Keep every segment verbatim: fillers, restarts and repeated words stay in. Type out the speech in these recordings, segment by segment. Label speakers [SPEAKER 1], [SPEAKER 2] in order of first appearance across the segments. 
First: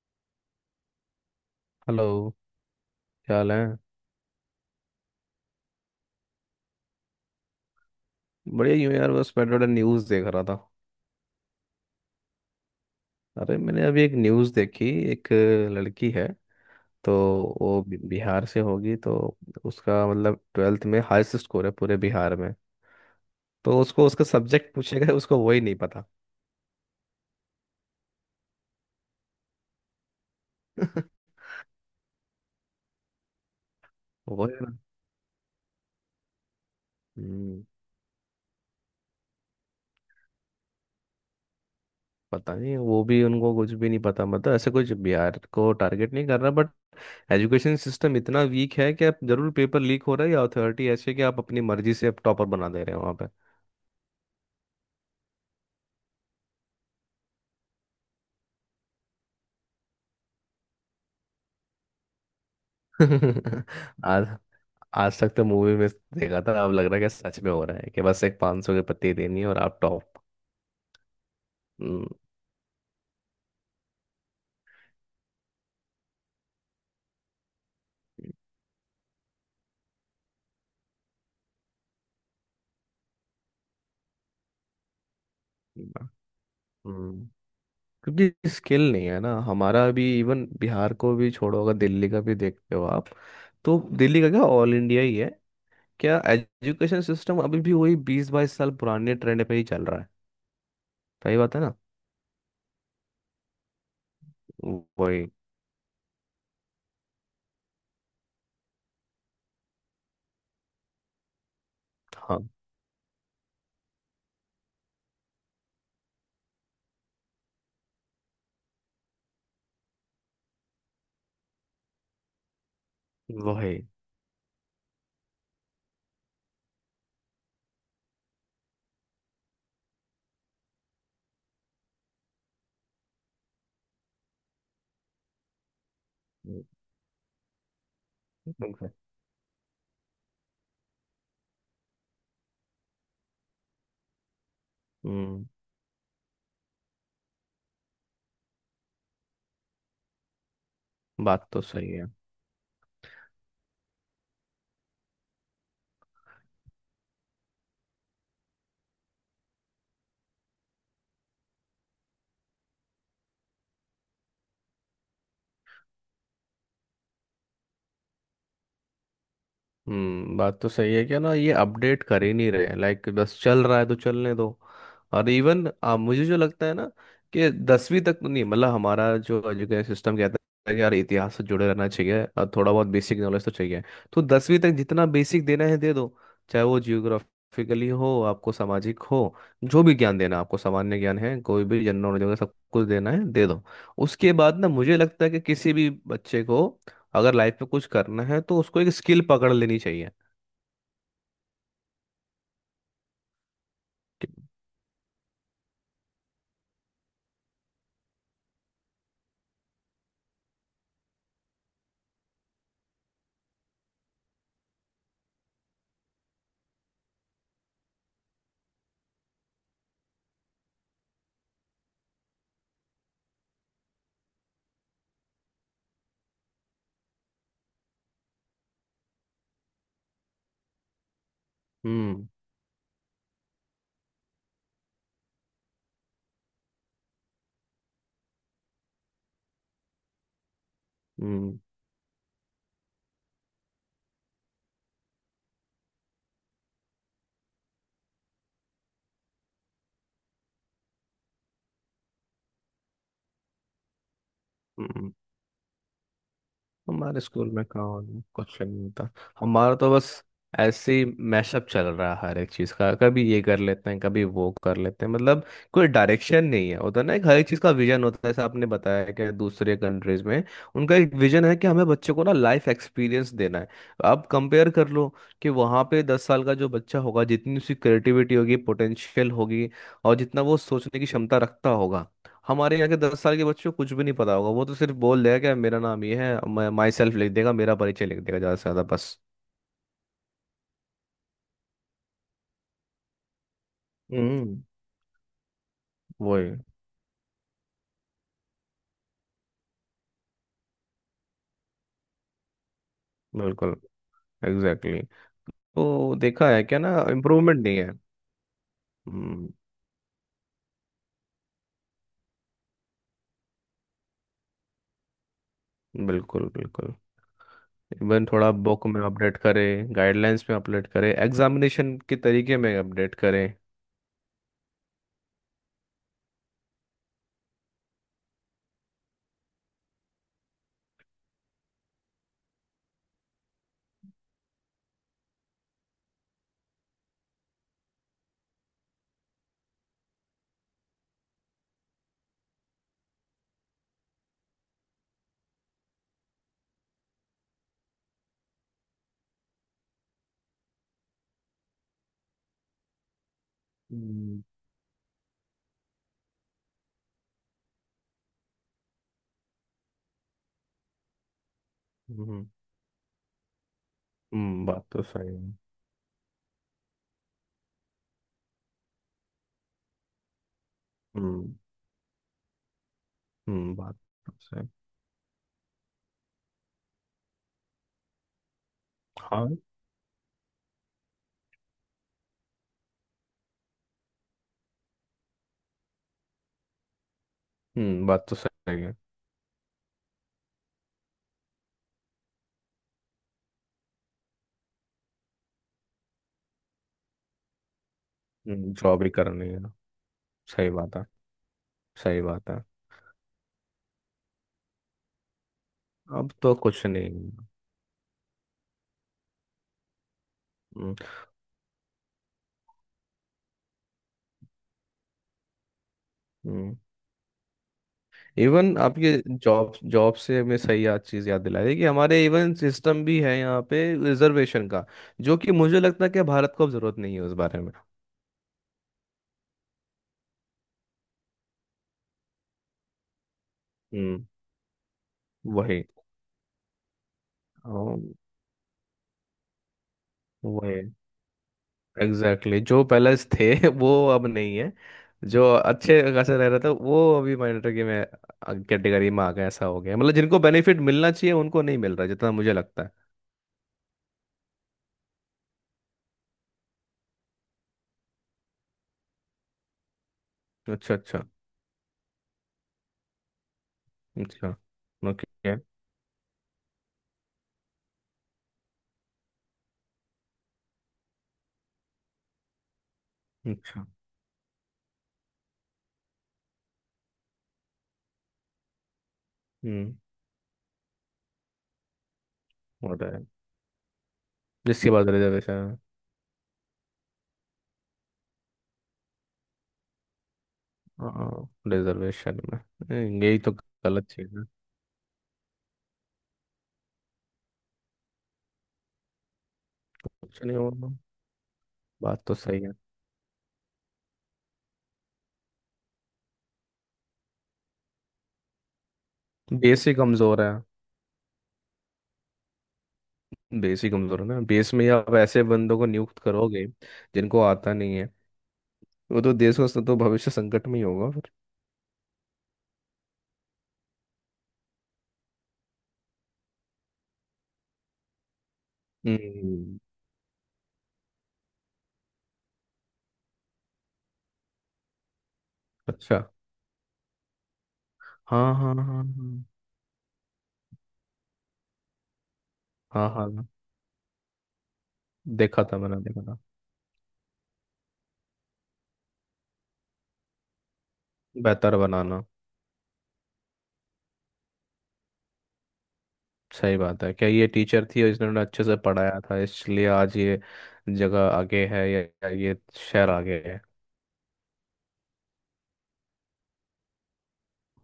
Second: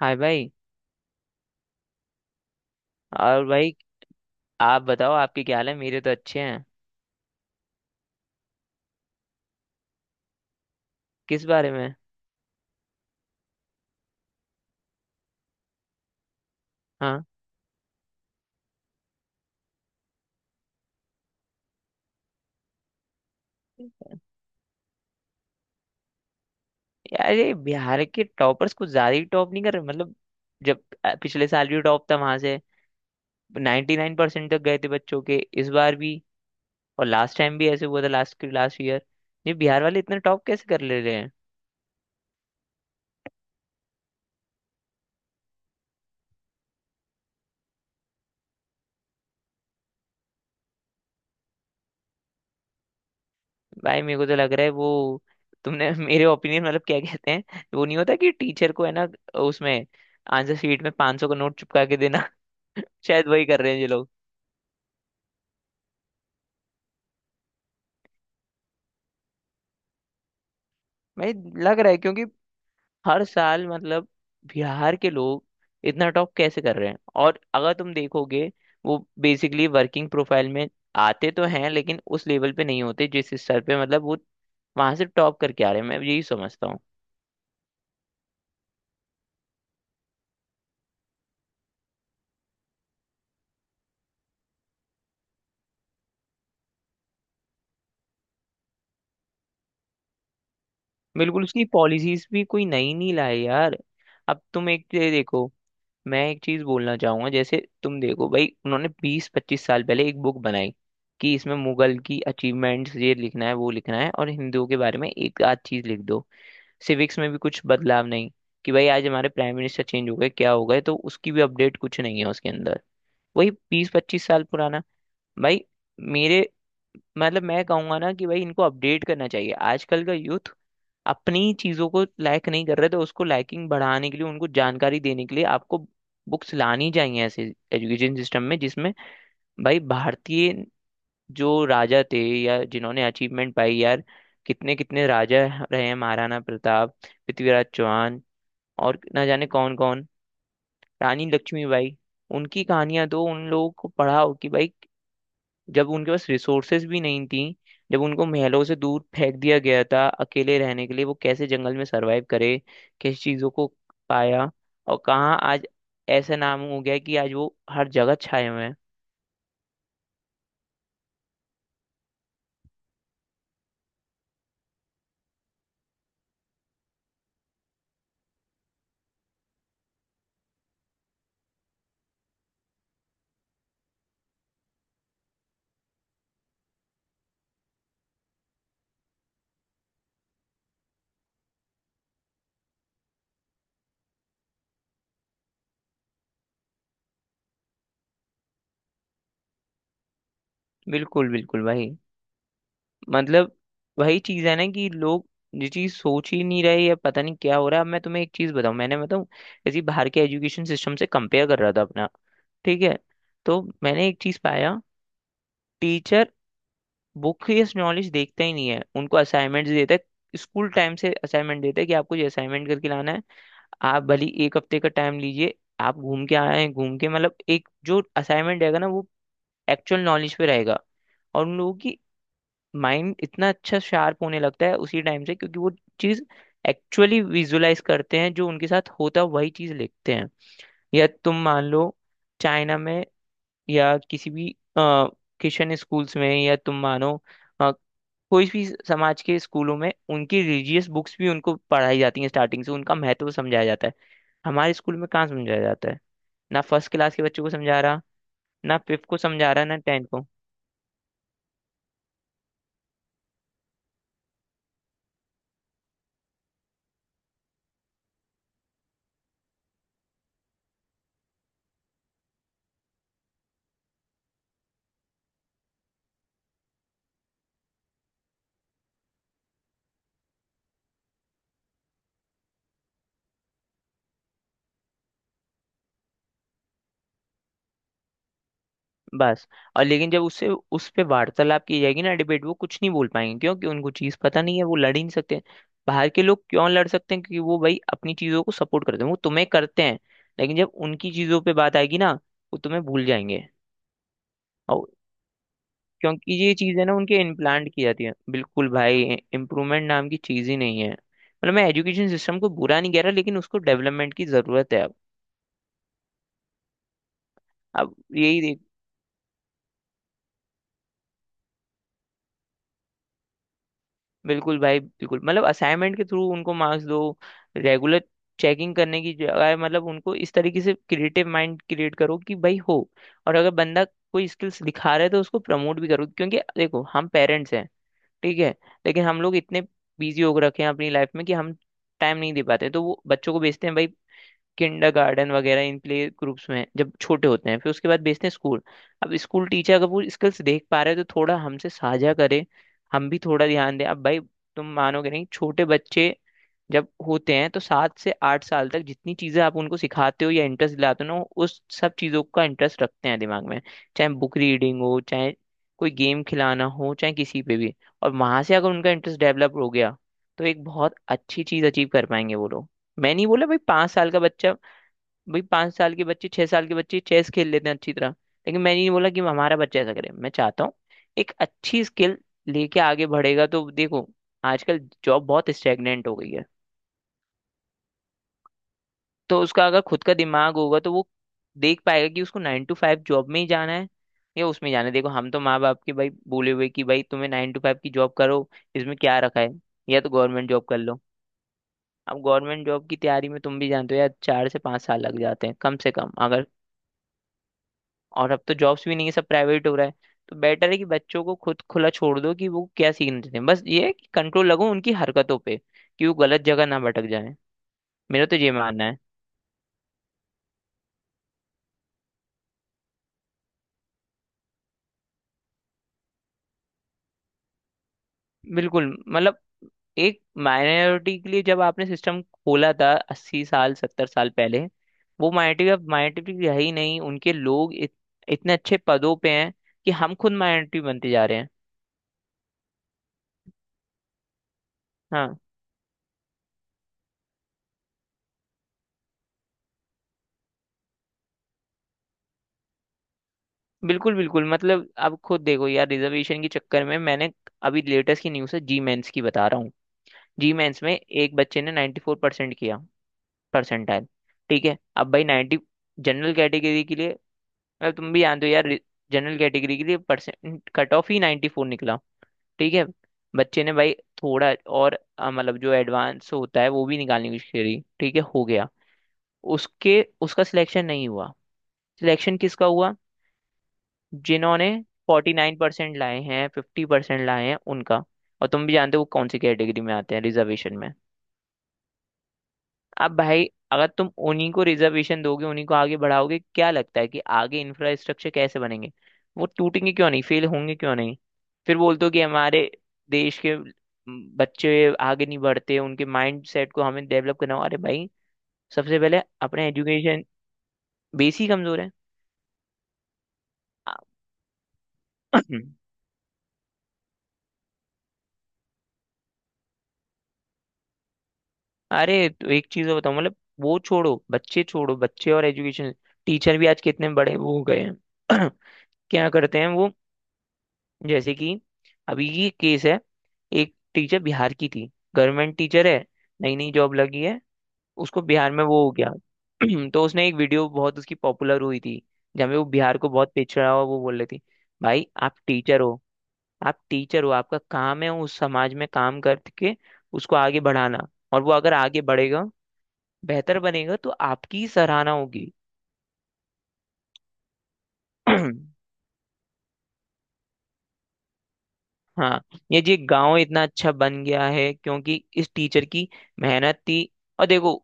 [SPEAKER 1] हाय भाई।
[SPEAKER 2] हेलो। क्या
[SPEAKER 1] और
[SPEAKER 2] हाल है।
[SPEAKER 1] भाई आप बताओ, आपके क्या हाल है? मेरे तो अच्छे हैं।
[SPEAKER 2] बढ़िया ही हूँ यार, बस बैठे बैठे न्यूज़ देख रहा था।
[SPEAKER 1] किस बारे में?
[SPEAKER 2] अरे मैंने अभी एक न्यूज़ देखी, एक लड़की है, तो
[SPEAKER 1] हाँ।
[SPEAKER 2] वो बि- बिहार से होगी, तो उसका मतलब ट्वेल्थ में हाईएस्ट स्कोर है पूरे बिहार में। तो उसको उसका सब्जेक्ट पूछेगा, उसको वही नहीं पता।
[SPEAKER 1] यार, ये बिहार के टॉपर्स कुछ ज्यादा ही टॉप नहीं कर रहे, मतलब जब अ, पिछले साल भी टॉप था वहां से। नाइंटी नाइन परसेंट
[SPEAKER 2] वो
[SPEAKER 1] नाइन परसेंट
[SPEAKER 2] है
[SPEAKER 1] तक
[SPEAKER 2] ना।
[SPEAKER 1] गए थे बच्चों के, इस बार भी। और लास्ट टाइम
[SPEAKER 2] हम्म।
[SPEAKER 1] भी ऐसे हुआ था, लास्ट लास्ट ईयर। ये बिहार वाले इतना टॉप कैसे कर ले रहे हैं?
[SPEAKER 2] पता नहीं, वो भी उनको कुछ भी नहीं पता, मतलब ऐसे कुछ बिहार को टारगेट नहीं कर रहा, बट एजुकेशन सिस्टम इतना वीक है कि आप जरूर पेपर लीक हो रहा है या अथॉरिटी ऐसे कि आप अपनी मर्जी से आप टॉपर बना दे रहे हो वहाँ।
[SPEAKER 1] भाई, मेरे को तो लग रहा है वो तुमने मेरे ओपिनियन, मतलब क्या कहते हैं वो, नहीं होता कि टीचर को, है ना, उसमें आंसर शीट में पाँच सौ का नोट चिपका के देना। शायद वही कर रहे हैं ये।
[SPEAKER 2] आज, आज तक तो मूवी में देखा था, अब लग रहा है कि सच में हो रहा है कि बस एक पाँच सौ की पत्ती देनी है और आप टॉप।
[SPEAKER 1] भाई, लग रहा है
[SPEAKER 2] हम्म,
[SPEAKER 1] क्योंकि हर साल, मतलब बिहार के लोग इतना टॉप कैसे कर रहे हैं? और अगर तुम देखोगे, वो बेसिकली वर्किंग प्रोफाइल में आते तो हैं, लेकिन उस लेवल पे नहीं होते जिस स्तर पे, मतलब वो वहां से टॉप करके आ रहे हैं। मैं यही समझता हूँ।
[SPEAKER 2] हम्म। क्योंकि स्किल नहीं है ना, हमारा भी इवन बिहार को भी छोड़ो, अगर दिल्ली का भी देखते हो आप, तो दिल्ली का क्या, ऑल इंडिया ही है, क्या एजुकेशन सिस्टम अभी भी वही बीस बाईस साल पुराने ट्रेंड पे ही चल रहा है। सही
[SPEAKER 1] बिल्कुल,
[SPEAKER 2] बात है
[SPEAKER 1] उसकी
[SPEAKER 2] ना।
[SPEAKER 1] पॉलिसीज भी कोई नई नहीं लाए यार। अब तुम एक ये
[SPEAKER 2] वही।
[SPEAKER 1] देखो, मैं एक चीज बोलना चाहूंगा। जैसे तुम देखो भाई, उन्होंने बीस पच्चीस साल पहले एक बुक बनाई कि इसमें मुगल की
[SPEAKER 2] हाँ।
[SPEAKER 1] अचीवमेंट्स ये लिखना है वो लिखना है, और हिंदुओं के बारे में एक आध चीज लिख दो। सिविक्स में भी कुछ बदलाव नहीं, कि भाई आज हमारे प्राइम मिनिस्टर चेंज हो गए क्या हो गए, तो उसकी भी अपडेट कुछ नहीं है उसके अंदर। वही
[SPEAKER 2] वही।
[SPEAKER 1] बीस पच्चीस साल पुराना। भाई मेरे, मतलब मैं कहूंगा ना कि भाई इनको अपडेट करना चाहिए। आजकल का यूथ अपनी चीजों को लायक नहीं कर रहे, तो उसको लाइकिंग बढ़ाने के लिए, उनको जानकारी देने के लिए आपको बुक्स लानी चाहिए ऐसे एजुकेशन सिस्टम में, जिसमें भाई भारतीय जो राजा थे या जिन्होंने अचीवमेंट पाई यार, कितने कितने राजा
[SPEAKER 2] हम्म,
[SPEAKER 1] रहे हैं — महाराणा प्रताप, पृथ्वीराज चौहान, और ना जाने कौन कौन, रानी
[SPEAKER 2] बात तो सही
[SPEAKER 1] लक्ष्मीबाई।
[SPEAKER 2] है।
[SPEAKER 1] उनकी कहानियां दो, उन लोगों को पढ़ाओ कि भाई जब उनके पास रिसोर्सेज भी नहीं थी, जब उनको महलों से दूर फेंक दिया गया था अकेले रहने के लिए, वो कैसे जंगल में सरवाइव करे, किस चीज़ों को पाया, और कहाँ आज ऐसा नाम हो गया कि आज वो हर जगह छाए हुए हैं।
[SPEAKER 2] हम्म, बात तो सही है, क्या ना, ये अपडेट कर ही नहीं रहे, लाइक बस चल रहा है तो चलने दो। और इवन आ, मुझे जो लगता है ना कि दसवीं तक तो नहीं, मतलब हमारा जो एजुकेशन सिस्टम कहता है कि यार इतिहास से जुड़े रहना चाहिए और थोड़ा बहुत बेसिक नॉलेज तो चाहिए, तो दसवीं तक जितना बेसिक देना है दे दो, चाहे वो जियोग्राफिकली हो, आपको सामाजिक हो, जो भी ज्ञान देना है, आपको सामान्य ज्ञान है, कोई भी जनरल नॉलेज वगैरह सब कुछ देना है दे दो। उसके बाद ना मुझे लगता है कि किसी भी बच्चे को अगर लाइफ में कुछ करना है तो उसको एक स्किल पकड़ लेनी चाहिए।
[SPEAKER 1] बिल्कुल बिल्कुल भाई, मतलब वही
[SPEAKER 2] कि-
[SPEAKER 1] चीज़ है ना कि लोग ये चीज़ सोच ही नहीं रहे, या पता नहीं क्या हो रहा है। अब मैं तुम्हें एक चीज़ बताऊँ, मैंने बताऊँ इसी बाहर के एजुकेशन सिस्टम से कंपेयर कर रहा था अपना। ठीक है? तो मैंने एक चीज़ पाया — टीचर वो केस नॉलेज देखता ही नहीं है, उनको असाइनमेंट देता है। स्कूल टाइम से असाइनमेंट देता है कि आपको ये असाइनमेंट करके लाना है, आप भली एक हफ्ते का टाइम लीजिए, आप घूम के आए हैं घूम के, मतलब एक जो असाइनमेंट रहेगा ना, वो एक्चुअल नॉलेज पे रहेगा। और उन लोगों की
[SPEAKER 2] हम्म।
[SPEAKER 1] माइंड इतना अच्छा शार्प होने लगता है उसी टाइम से, क्योंकि वो चीज़ एक्चुअली विजुलाइज करते हैं जो उनके साथ होता है, वही चीज़ लिखते हैं। या तुम
[SPEAKER 2] हम्म।
[SPEAKER 1] मान लो चाइना में या किसी भी क्रिश्चियन स्कूल्स में, या तुम मानो कोई भी समाज के स्कूलों में, उनकी रिलीजियस बुक्स भी उनको पढ़ाई जाती हैं स्टार्टिंग से, उनका महत्व समझाया जाता है। हमारे स्कूल में
[SPEAKER 2] हम्म।
[SPEAKER 1] कहाँ समझाया जाता है? ना फर्स्ट क्लास
[SPEAKER 2] हमारे
[SPEAKER 1] के बच्चों को
[SPEAKER 2] स्कूल में
[SPEAKER 1] समझा रहा,
[SPEAKER 2] कहाँ कुछ
[SPEAKER 1] ना
[SPEAKER 2] नहीं
[SPEAKER 1] फिफ्थ
[SPEAKER 2] होता।
[SPEAKER 1] को समझा रहा,
[SPEAKER 2] हमारा
[SPEAKER 1] ना
[SPEAKER 2] तो
[SPEAKER 1] टेंथ
[SPEAKER 2] बस
[SPEAKER 1] को।
[SPEAKER 2] ऐसे ही मैशअप चल रहा है हर एक चीज़ का, कभी ये कर लेते हैं कभी वो कर लेते हैं, मतलब कोई डायरेक्शन नहीं है होता ना, एक हर एक चीज़ का विजन होता है जैसे आपने बताया कि दूसरे कंट्रीज में उनका एक विजन है कि हमें बच्चों को ना लाइफ एक्सपीरियंस देना है। आप कंपेयर कर लो कि वहाँ पे दस साल का जो बच्चा होगा, जितनी उसकी क्रिएटिविटी होगी पोटेंशियल होगी और जितना वो सोचने की क्षमता रखता होगा, हमारे यहाँ के दस साल के बच्चों को कुछ भी नहीं पता होगा, वो तो सिर्फ बोल देगा कि मेरा नाम ये है, मैं माई सेल्फ लिख देगा, मेरा परिचय लिख देगा ज़्यादा से ज़्यादा बस।
[SPEAKER 1] बस। और लेकिन जब उससे उस पे वार्तालाप की जाएगी ना, डिबेट, वो कुछ नहीं बोल पाएंगे क्योंकि उनको चीज़ पता नहीं
[SPEAKER 2] हम्म।
[SPEAKER 1] है, वो लड़ ही नहीं सकते। बाहर के लोग
[SPEAKER 2] वही।
[SPEAKER 1] क्यों लड़ सकते हैं? क्योंकि वो भाई अपनी चीज़ों को सपोर्ट करते हैं, वो तुम्हें करते हैं। लेकिन जब उनकी चीज़ों पे बात आएगी ना, वो तुम्हें भूल जाएंगे।
[SPEAKER 2] बिल्कुल। Exactly exactly। तो
[SPEAKER 1] क्योंकि
[SPEAKER 2] देखा
[SPEAKER 1] ये
[SPEAKER 2] है क्या
[SPEAKER 1] चीज़ें
[SPEAKER 2] ना,
[SPEAKER 1] ना उनके
[SPEAKER 2] इम्प्रूवमेंट
[SPEAKER 1] इम्प्लांट
[SPEAKER 2] नहीं
[SPEAKER 1] की
[SPEAKER 2] है।
[SPEAKER 1] जाती है, बिल्कुल भाई।
[SPEAKER 2] हम्म।
[SPEAKER 1] इम्प्रूवमेंट नाम की चीज़ ही नहीं है, मतलब मैं एजुकेशन सिस्टम को बुरा नहीं कह रहा, लेकिन उसको डेवलपमेंट की ज़रूरत है अब।
[SPEAKER 2] बिल्कुल बिल्कुल।
[SPEAKER 1] अब
[SPEAKER 2] इवन
[SPEAKER 1] यही
[SPEAKER 2] थोड़ा
[SPEAKER 1] देख,
[SPEAKER 2] बुक में अपडेट करें, गाइडलाइंस में अपडेट करें, एग्जामिनेशन के तरीके में अपडेट करें।
[SPEAKER 1] बिल्कुल भाई बिल्कुल, मतलब असाइनमेंट के थ्रू उनको मार्क्स दो, रेगुलर चेकिंग करने की जगह। मतलब उनको इस तरीके से क्रिएटिव माइंड क्रिएट करो कि भाई हो। और अगर बंदा कोई स्किल्स दिखा रहा है तो उसको प्रमोट भी करो, क्योंकि देखो हम पेरेंट्स हैं, ठीक है, लेकिन हम लोग इतने बिजी हो रखे हैं अपनी लाइफ में कि हम टाइम नहीं दे पाते, तो वो बच्चों को भेजते हैं भाई किंडरगार्टन वगैरह इन प्ले ग्रुप्स में, हैं, जब छोटे होते हैं, फिर उसके बाद भेजते हैं स्कूल। अब स्कूल टीचर अगर वो स्किल्स देख पा रहे हैं तो थोड़ा हमसे साझा करे, हम भी थोड़ा ध्यान दें अब भाई।
[SPEAKER 2] हम्म,
[SPEAKER 1] तुम मानोगे नहीं, छोटे बच्चे जब होते हैं तो सात से आठ साल तक जितनी चीजें आप उनको सिखाते हो या इंटरेस्ट दिलाते हो ना, वो उस सब चीजों का
[SPEAKER 2] हम्म,
[SPEAKER 1] इंटरेस्ट रखते हैं दिमाग में। चाहे बुक
[SPEAKER 2] हम्म,
[SPEAKER 1] रीडिंग
[SPEAKER 2] बात
[SPEAKER 1] हो,
[SPEAKER 2] तो
[SPEAKER 1] चाहे
[SPEAKER 2] सही है।
[SPEAKER 1] कोई गेम खिलाना हो, चाहे किसी पे भी। और वहां से अगर उनका इंटरेस्ट डेवलप हो गया तो एक बहुत अच्छी
[SPEAKER 2] हम्म।
[SPEAKER 1] चीज अचीव कर पाएंगे वो लोग। मैं नहीं बोला भाई
[SPEAKER 2] हम्म,
[SPEAKER 1] पाँच
[SPEAKER 2] बात
[SPEAKER 1] साल का
[SPEAKER 2] तो
[SPEAKER 1] बच्चा,
[SPEAKER 2] सही।
[SPEAKER 1] भाई पांच साल की बच्ची, छह साल की बच्ची चेस खेल लेते हैं अच्छी तरह। लेकिन मैंने नहीं बोला कि हमारा
[SPEAKER 2] हाँ।
[SPEAKER 1] बच्चा ऐसा करे, मैं चाहता हूँ एक अच्छी स्किल लेके आगे बढ़ेगा तो देखो, आजकल जॉब बहुत स्टेगनेंट हो गई है।
[SPEAKER 2] हम्म, बात तो सही है।
[SPEAKER 1] तो उसका अगर खुद का दिमाग होगा तो वो देख पाएगा कि उसको नाइन टू फाइव जॉब में ही जाना है या उसमें जाना है। देखो, हम तो माँ बाप के भाई बोले हुए कि भाई तुम्हें नाइन टू फाइव की जॉब करो, इसमें
[SPEAKER 2] जॉब ही
[SPEAKER 1] क्या रखा है,
[SPEAKER 2] करनी है।
[SPEAKER 1] या तो गवर्नमेंट जॉब
[SPEAKER 2] सही
[SPEAKER 1] कर
[SPEAKER 2] बात
[SPEAKER 1] लो।
[SPEAKER 2] है।
[SPEAKER 1] अब
[SPEAKER 2] सही बात है।
[SPEAKER 1] गवर्नमेंट जॉब की तैयारी में तुम भी जानते हो यार, चार से पांच साल लग जाते हैं कम से कम,
[SPEAKER 2] अब
[SPEAKER 1] अगर।
[SPEAKER 2] तो कुछ नहीं।
[SPEAKER 1] और अब तो जॉब्स भी नहीं है, सब प्राइवेट हो रहा है। तो बेटर है कि
[SPEAKER 2] हम्म,
[SPEAKER 1] बच्चों को खुद खुला छोड़ दो कि वो क्या सीखना चाहते हैं। बस ये है कि कंट्रोल लगो उनकी हरकतों पे, कि वो गलत जगह
[SPEAKER 2] हम्म।
[SPEAKER 1] ना भटक जाए। मेरा तो ये
[SPEAKER 2] इवन
[SPEAKER 1] मानना है।
[SPEAKER 2] आपके जॉब जॉब से हमें सही याद चीज़ याद दिला रही है कि हमारे इवन सिस्टम भी है यहाँ पे रिजर्वेशन का, जो कि मुझे लगता है कि भारत को अब जरूरत नहीं है उस बारे में।
[SPEAKER 1] बिल्कुल, मतलब एक माइनॉरिटी के लिए जब आपने सिस्टम खोला था अस्सी साल सत्तर
[SPEAKER 2] हम्म।
[SPEAKER 1] साल पहले, वो माइनॉरिटी
[SPEAKER 2] वही।
[SPEAKER 1] अब माइनॉरिटी रही नहीं, उनके लोग इत,
[SPEAKER 2] अम,
[SPEAKER 1] इतने अच्छे पदों पे हैं कि हम खुद माइनॉरिटी
[SPEAKER 2] वही।
[SPEAKER 1] बनते जा रहे हैं।
[SPEAKER 2] Exactly exactly। जो पहले थे वो अब नहीं है।
[SPEAKER 1] हाँ,
[SPEAKER 2] जो अच्छे खासे रह रहा था वो अभी माइनॉरिटी में कैटेगरी में आ गया, ऐसा हो गया, मतलब जिनको बेनिफिट मिलना चाहिए उनको नहीं मिल रहा जितना मुझे लगता है।
[SPEAKER 1] बिल्कुल बिल्कुल। मतलब आप खुद देखो यार, रिजर्वेशन के चक्कर में। मैंने अभी लेटेस्ट की न्यूज़ है, जी मेंस की बता रहा हूँ। जी मेंस में
[SPEAKER 2] अच्छा, अच्छा।
[SPEAKER 1] एक बच्चे ने नाइंटी फोर परसेंट किया, परसेंटाइल।
[SPEAKER 2] अच्छा।
[SPEAKER 1] ठीक है? अब भाई
[SPEAKER 2] ओके।
[SPEAKER 1] नाइंटी जनरल कैटेगरी के लिए, मतलब तुम भी जानते हो यार, जनरल कैटेगरी के लिए परसेंट कट ऑफ ही नाइंटी फोर निकला। ठीक है? बच्चे ने
[SPEAKER 2] अच्छा।
[SPEAKER 1] भाई थोड़ा और अ, मतलब जो एडवांस होता है वो भी निकालने की कोशिश करी, ठीक है, हो गया।
[SPEAKER 2] हम्म।
[SPEAKER 1] उसके, उसका सिलेक्शन नहीं हुआ। सिलेक्शन किसका हुआ?
[SPEAKER 2] होता है।
[SPEAKER 1] जिन्होंने
[SPEAKER 2] जिसके बाद
[SPEAKER 1] फोर्टी नाइन
[SPEAKER 2] रिजर्वेशन।
[SPEAKER 1] परसेंट लाए हैं, फिफ्टी परसेंट लाए हैं उनका। और तुम भी जानते हो वो कौन सी कैटेगरी में आते हैं रिजर्वेशन में।
[SPEAKER 2] रिजर्वेशन में,
[SPEAKER 1] अब
[SPEAKER 2] ए, यही
[SPEAKER 1] भाई,
[SPEAKER 2] तो
[SPEAKER 1] अगर
[SPEAKER 2] गलत
[SPEAKER 1] तुम
[SPEAKER 2] चीज है।
[SPEAKER 1] उन्हीं को रिजर्वेशन दोगे, उन्हीं को आगे बढ़ाओगे, क्या लगता है कि आगे इंफ्रास्ट्रक्चर कैसे बनेंगे? वो टूटेंगे क्यों नहीं?
[SPEAKER 2] कुछ
[SPEAKER 1] फेल
[SPEAKER 2] नहीं
[SPEAKER 1] होंगे क्यों
[SPEAKER 2] होगा।
[SPEAKER 1] नहीं? फिर बोलते हो कि
[SPEAKER 2] बात तो सही
[SPEAKER 1] हमारे
[SPEAKER 2] है।
[SPEAKER 1] देश के म, बच्चे आगे नहीं बढ़ते, उनके माइंड सेट को हमें डेवलप करना हो। अरे भाई, सबसे पहले अपने
[SPEAKER 2] बेस ही
[SPEAKER 1] एजुकेशन
[SPEAKER 2] कमजोर है।
[SPEAKER 1] बेस ही कमजोर है।
[SPEAKER 2] बेस ही कमजोर है ना, बेस में ही आप ऐसे बंदों को नियुक्त करोगे जिनको आता नहीं है, वो तो देश का तो भविष्य संकट में ही होगा फिर।
[SPEAKER 1] अरे, तो एक चीज और बताऊं, मतलब वो छोड़ो बच्चे, छोड़ो बच्चे और एजुकेशन, टीचर भी आज कितने बड़े वो हो गए हैं। क्या करते हैं
[SPEAKER 2] हम्म।
[SPEAKER 1] वो? जैसे कि अभी ये केस है, एक टीचर बिहार की थी, गवर्नमेंट टीचर है,
[SPEAKER 2] अच्छा।
[SPEAKER 1] नई नई जॉब लगी है, उसको
[SPEAKER 2] हाँ
[SPEAKER 1] बिहार में
[SPEAKER 2] हाँ
[SPEAKER 1] वो
[SPEAKER 2] हाँ
[SPEAKER 1] हो गया।
[SPEAKER 2] हाँ।
[SPEAKER 1] तो उसने एक वीडियो, बहुत उसकी पॉपुलर हुई थी, जहाँ पे वो बिहार को
[SPEAKER 2] हाँ हाँ
[SPEAKER 1] बहुत
[SPEAKER 2] हाँ,
[SPEAKER 1] पिछड़ा हुआ वो बोल रही थी। भाई आप
[SPEAKER 2] देखा था,
[SPEAKER 1] टीचर
[SPEAKER 2] मैंने
[SPEAKER 1] हो,
[SPEAKER 2] देखा था।
[SPEAKER 1] आप टीचर हो, आपका काम है उस समाज में काम करके उसको आगे बढ़ाना। और वो अगर
[SPEAKER 2] बेहतर
[SPEAKER 1] आगे
[SPEAKER 2] बनाना।
[SPEAKER 1] बढ़ेगा, बेहतर बनेगा, तो आपकी ही सराहना होगी।
[SPEAKER 2] सही बात है, क्या ये टीचर थी और इसने उन्हें अच्छे से पढ़ाया था इसलिए आज ये जगह आगे है, या या
[SPEAKER 1] हाँ,
[SPEAKER 2] ये
[SPEAKER 1] ये जी
[SPEAKER 2] शहर
[SPEAKER 1] गांव
[SPEAKER 2] आगे है।
[SPEAKER 1] इतना अच्छा बन गया है क्योंकि इस टीचर की मेहनत थी। और देखो,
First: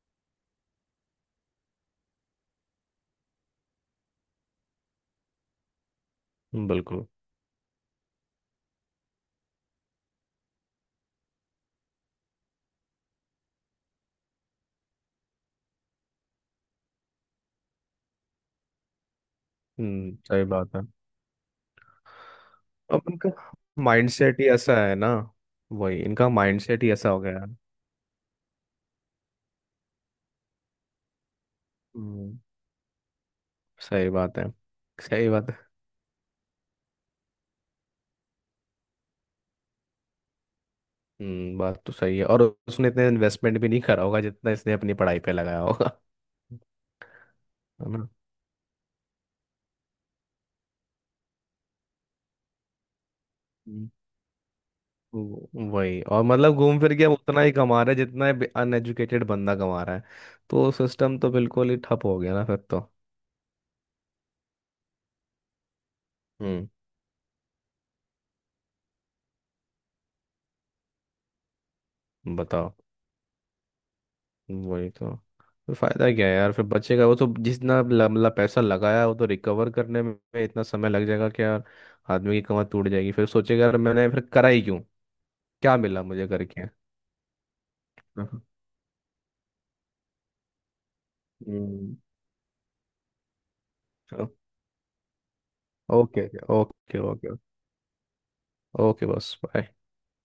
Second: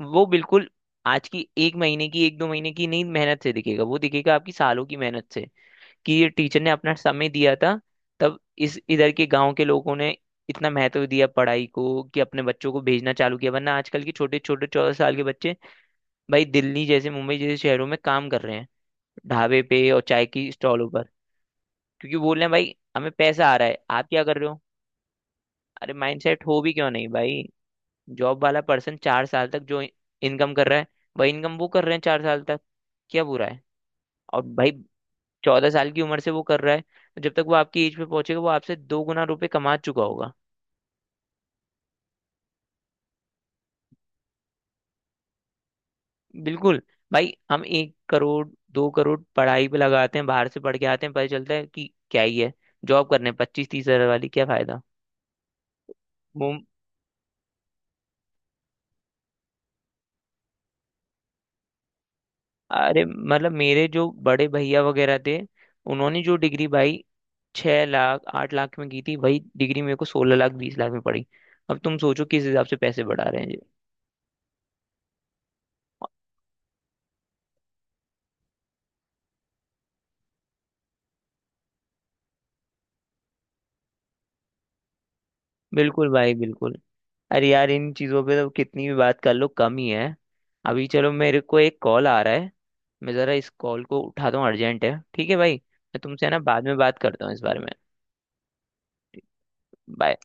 [SPEAKER 1] वो बिल्कुल आज की एक महीने की, एक दो महीने की नहीं मेहनत से दिखेगा, वो दिखेगा आपकी सालों की मेहनत से कि ये टीचर ने अपना
[SPEAKER 2] बिल्कुल।
[SPEAKER 1] समय दिया था। तब इस इधर के गांव के लोगों ने इतना महत्व दिया पढ़ाई को कि अपने बच्चों को भेजना चालू किया। वरना आजकल के छोटे छोटे चौदह साल के बच्चे भाई दिल्ली जैसे, मुंबई जैसे शहरों में काम कर रहे हैं, ढाबे पे और
[SPEAKER 2] हम्म,
[SPEAKER 1] चाय
[SPEAKER 2] सही
[SPEAKER 1] की
[SPEAKER 2] बात है।
[SPEAKER 1] स्टॉलों पर, क्योंकि बोल रहे हैं भाई
[SPEAKER 2] अब
[SPEAKER 1] हमें
[SPEAKER 2] इनका
[SPEAKER 1] पैसा आ रहा है, आप क्या कर
[SPEAKER 2] माइंडसेट ही
[SPEAKER 1] रहे हो?
[SPEAKER 2] ऐसा है ना।
[SPEAKER 1] अरे
[SPEAKER 2] वही, इनका
[SPEAKER 1] माइंडसेट हो भी
[SPEAKER 2] माइंडसेट
[SPEAKER 1] क्यों
[SPEAKER 2] ही
[SPEAKER 1] नहीं
[SPEAKER 2] ऐसा हो गया
[SPEAKER 1] भाई?
[SPEAKER 2] है।
[SPEAKER 1] जॉब वाला पर्सन चार साल तक जो इनकम कर रहा है, वही इनकम वो कर रहे हैं चार
[SPEAKER 2] हम्म,
[SPEAKER 1] साल तक। क्या बुरा है?
[SPEAKER 2] सही बात
[SPEAKER 1] और
[SPEAKER 2] है।
[SPEAKER 1] भाई
[SPEAKER 2] सही बात है।
[SPEAKER 1] चौदह साल की उम्र से वो कर रहा है, तो जब तक वो आपकी एज पे पहुंचेगा, वो आपसे दो गुना रुपए कमा चुका होगा।
[SPEAKER 2] हम्म, बात तो सही है और उसने इतने इन्वेस्टमेंट भी नहीं करा होगा जितना इसने अपनी पढ़ाई पे लगाया होगा।
[SPEAKER 1] बिल्कुल भाई, हम एक
[SPEAKER 2] है
[SPEAKER 1] करोड़ दो करोड़ पढ़ाई पे लगाते हैं, बाहर से पढ़ के आते हैं, पता चलता है कि क्या ही है जॉब करने, पच्चीस तीस
[SPEAKER 2] ना।
[SPEAKER 1] हजार वाली, क्या फायदा?
[SPEAKER 2] वो- वही, और मतलब घूम फिर के हम उतना ही कमा रहे हैं जितना अनएजुकेटेड बंदा कमा रहा है, तो सिस्टम तो बिल्कुल ही ठप हो गया ना फिर तो।
[SPEAKER 1] अरे मतलब मेरे जो बड़े भैया वगैरह थे, उन्होंने जो डिग्री
[SPEAKER 2] हम्म।
[SPEAKER 1] भाई छह लाख आठ लाख में की थी, वही डिग्री मेरे को सोलह लाख बीस लाख में पड़ी। अब तुम सोचो किस हिसाब
[SPEAKER 2] बताओ।
[SPEAKER 1] से पैसे बढ़ा रहे हैं जी।
[SPEAKER 2] वही तो। फिर फायदा क्या है यार, फिर बच्चे का वो तो जितना ल- मतलब पैसा लगाया, वो तो रिकवर करने में इतना समय लग जाएगा कि यार आदमी की कमर टूट जाएगी, फिर सोचेगा यार मैंने फिर करा ही क्यों, क्या मिला
[SPEAKER 1] बिल्कुल
[SPEAKER 2] मुझे
[SPEAKER 1] भाई
[SPEAKER 2] करके।
[SPEAKER 1] बिल्कुल। अरे यार, इन चीज़ों पे तो कितनी भी बात कर लो कम ही है। अभी चलो, मेरे को एक
[SPEAKER 2] हम्म।
[SPEAKER 1] कॉल आ रहा है, मैं ज़रा इस कॉल को
[SPEAKER 2] ओके।
[SPEAKER 1] उठाता हूँ, अर्जेंट है। ठीक है भाई, मैं
[SPEAKER 2] ओके।
[SPEAKER 1] तुमसे, है ना, बाद में बात
[SPEAKER 2] ओके
[SPEAKER 1] करता हूँ
[SPEAKER 2] ओके।
[SPEAKER 1] इस बारे में।
[SPEAKER 2] ओके, बस बाय।
[SPEAKER 1] बाय।